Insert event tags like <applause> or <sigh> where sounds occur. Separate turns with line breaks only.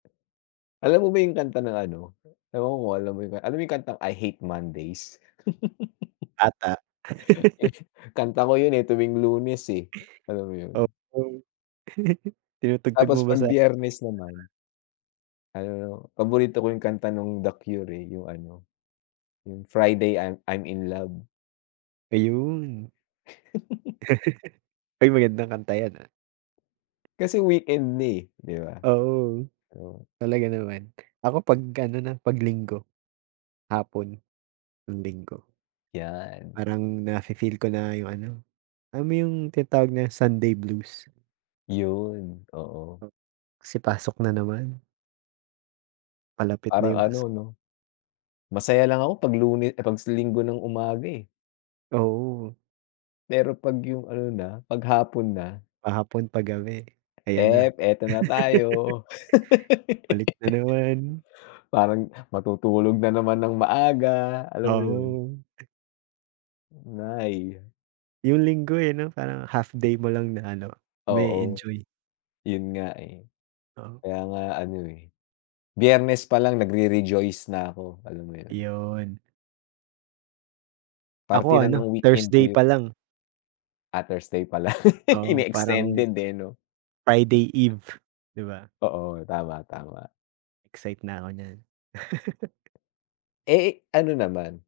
Alam mo ba 'yong kanta ng ano, ewan ko kung alam mo 'yong ka alam mo 'yong kantang, I Hate Mondays?
Ata.
<chuckles>
<laughs>
Eh, kanta ko 'yon, eh, tuwing Lunes, eh, alam mo 'yon.
Of course. <chuckles> Tinutugtog
Tapos
mo ba
'pag
sa
Biyernes naman ano, 'no, paborito ko 'yong kanta no'ng The Cure, eh. 'Yong, ano, 'yong, Friday I'm I'm in Love.
Ayun.
<chuckles>
<laughs> Ay, magandang kanta 'yan, ah.
Kasi weekend na, eh, 'di ba?
Oo,
Oo.
talaga naman. Ako 'pag ano na, 'pag Linggo. Hapon, ng Linggo.
'Yan.
Parang na fi-feel ko na 'yong ano, alam mo 'yong tinatawag na Sunday blues.
'Yon, oo.
Kasi pasok na naman. Palapit na
Parang
'yong
ano,
pasok.
'no, masaya lang ako 'pag Lune ah, 'pag sa Linggo ng umaga, eh.
Oo.
Pero 'pag 'yong ano na, 'pag hapon na
Pahapon, pagabi. Ayan na.
hep, ito na
<laughs>
tayo. <laughs>
Balik na naman.
Parang matutulog na naman ng maaga. Alam mo 'yon.
Oo.
'Nay.
'Yong Linggo, eh, 'no, parang half-day mo lang na, ano,
Oo.
mae-enjoy.
'Yon nga, eh.
Oo.
Kaya nga ano, eh, Biyernes pa lang nagre-rejoice na ako, alam mo 'yon.
'Yon.
Parte
Ako,
na ng
ano,
weekend ko
Thursday
'yon.
pa lang.
Ah, Thursday pala. <laughs>
Oo, parang
Ini-extended, eh, 'no.
Friday eve, 'di ba?
Oo. Tama, tama.
Excite na ako niyan. <laughs>
Eh, ano naman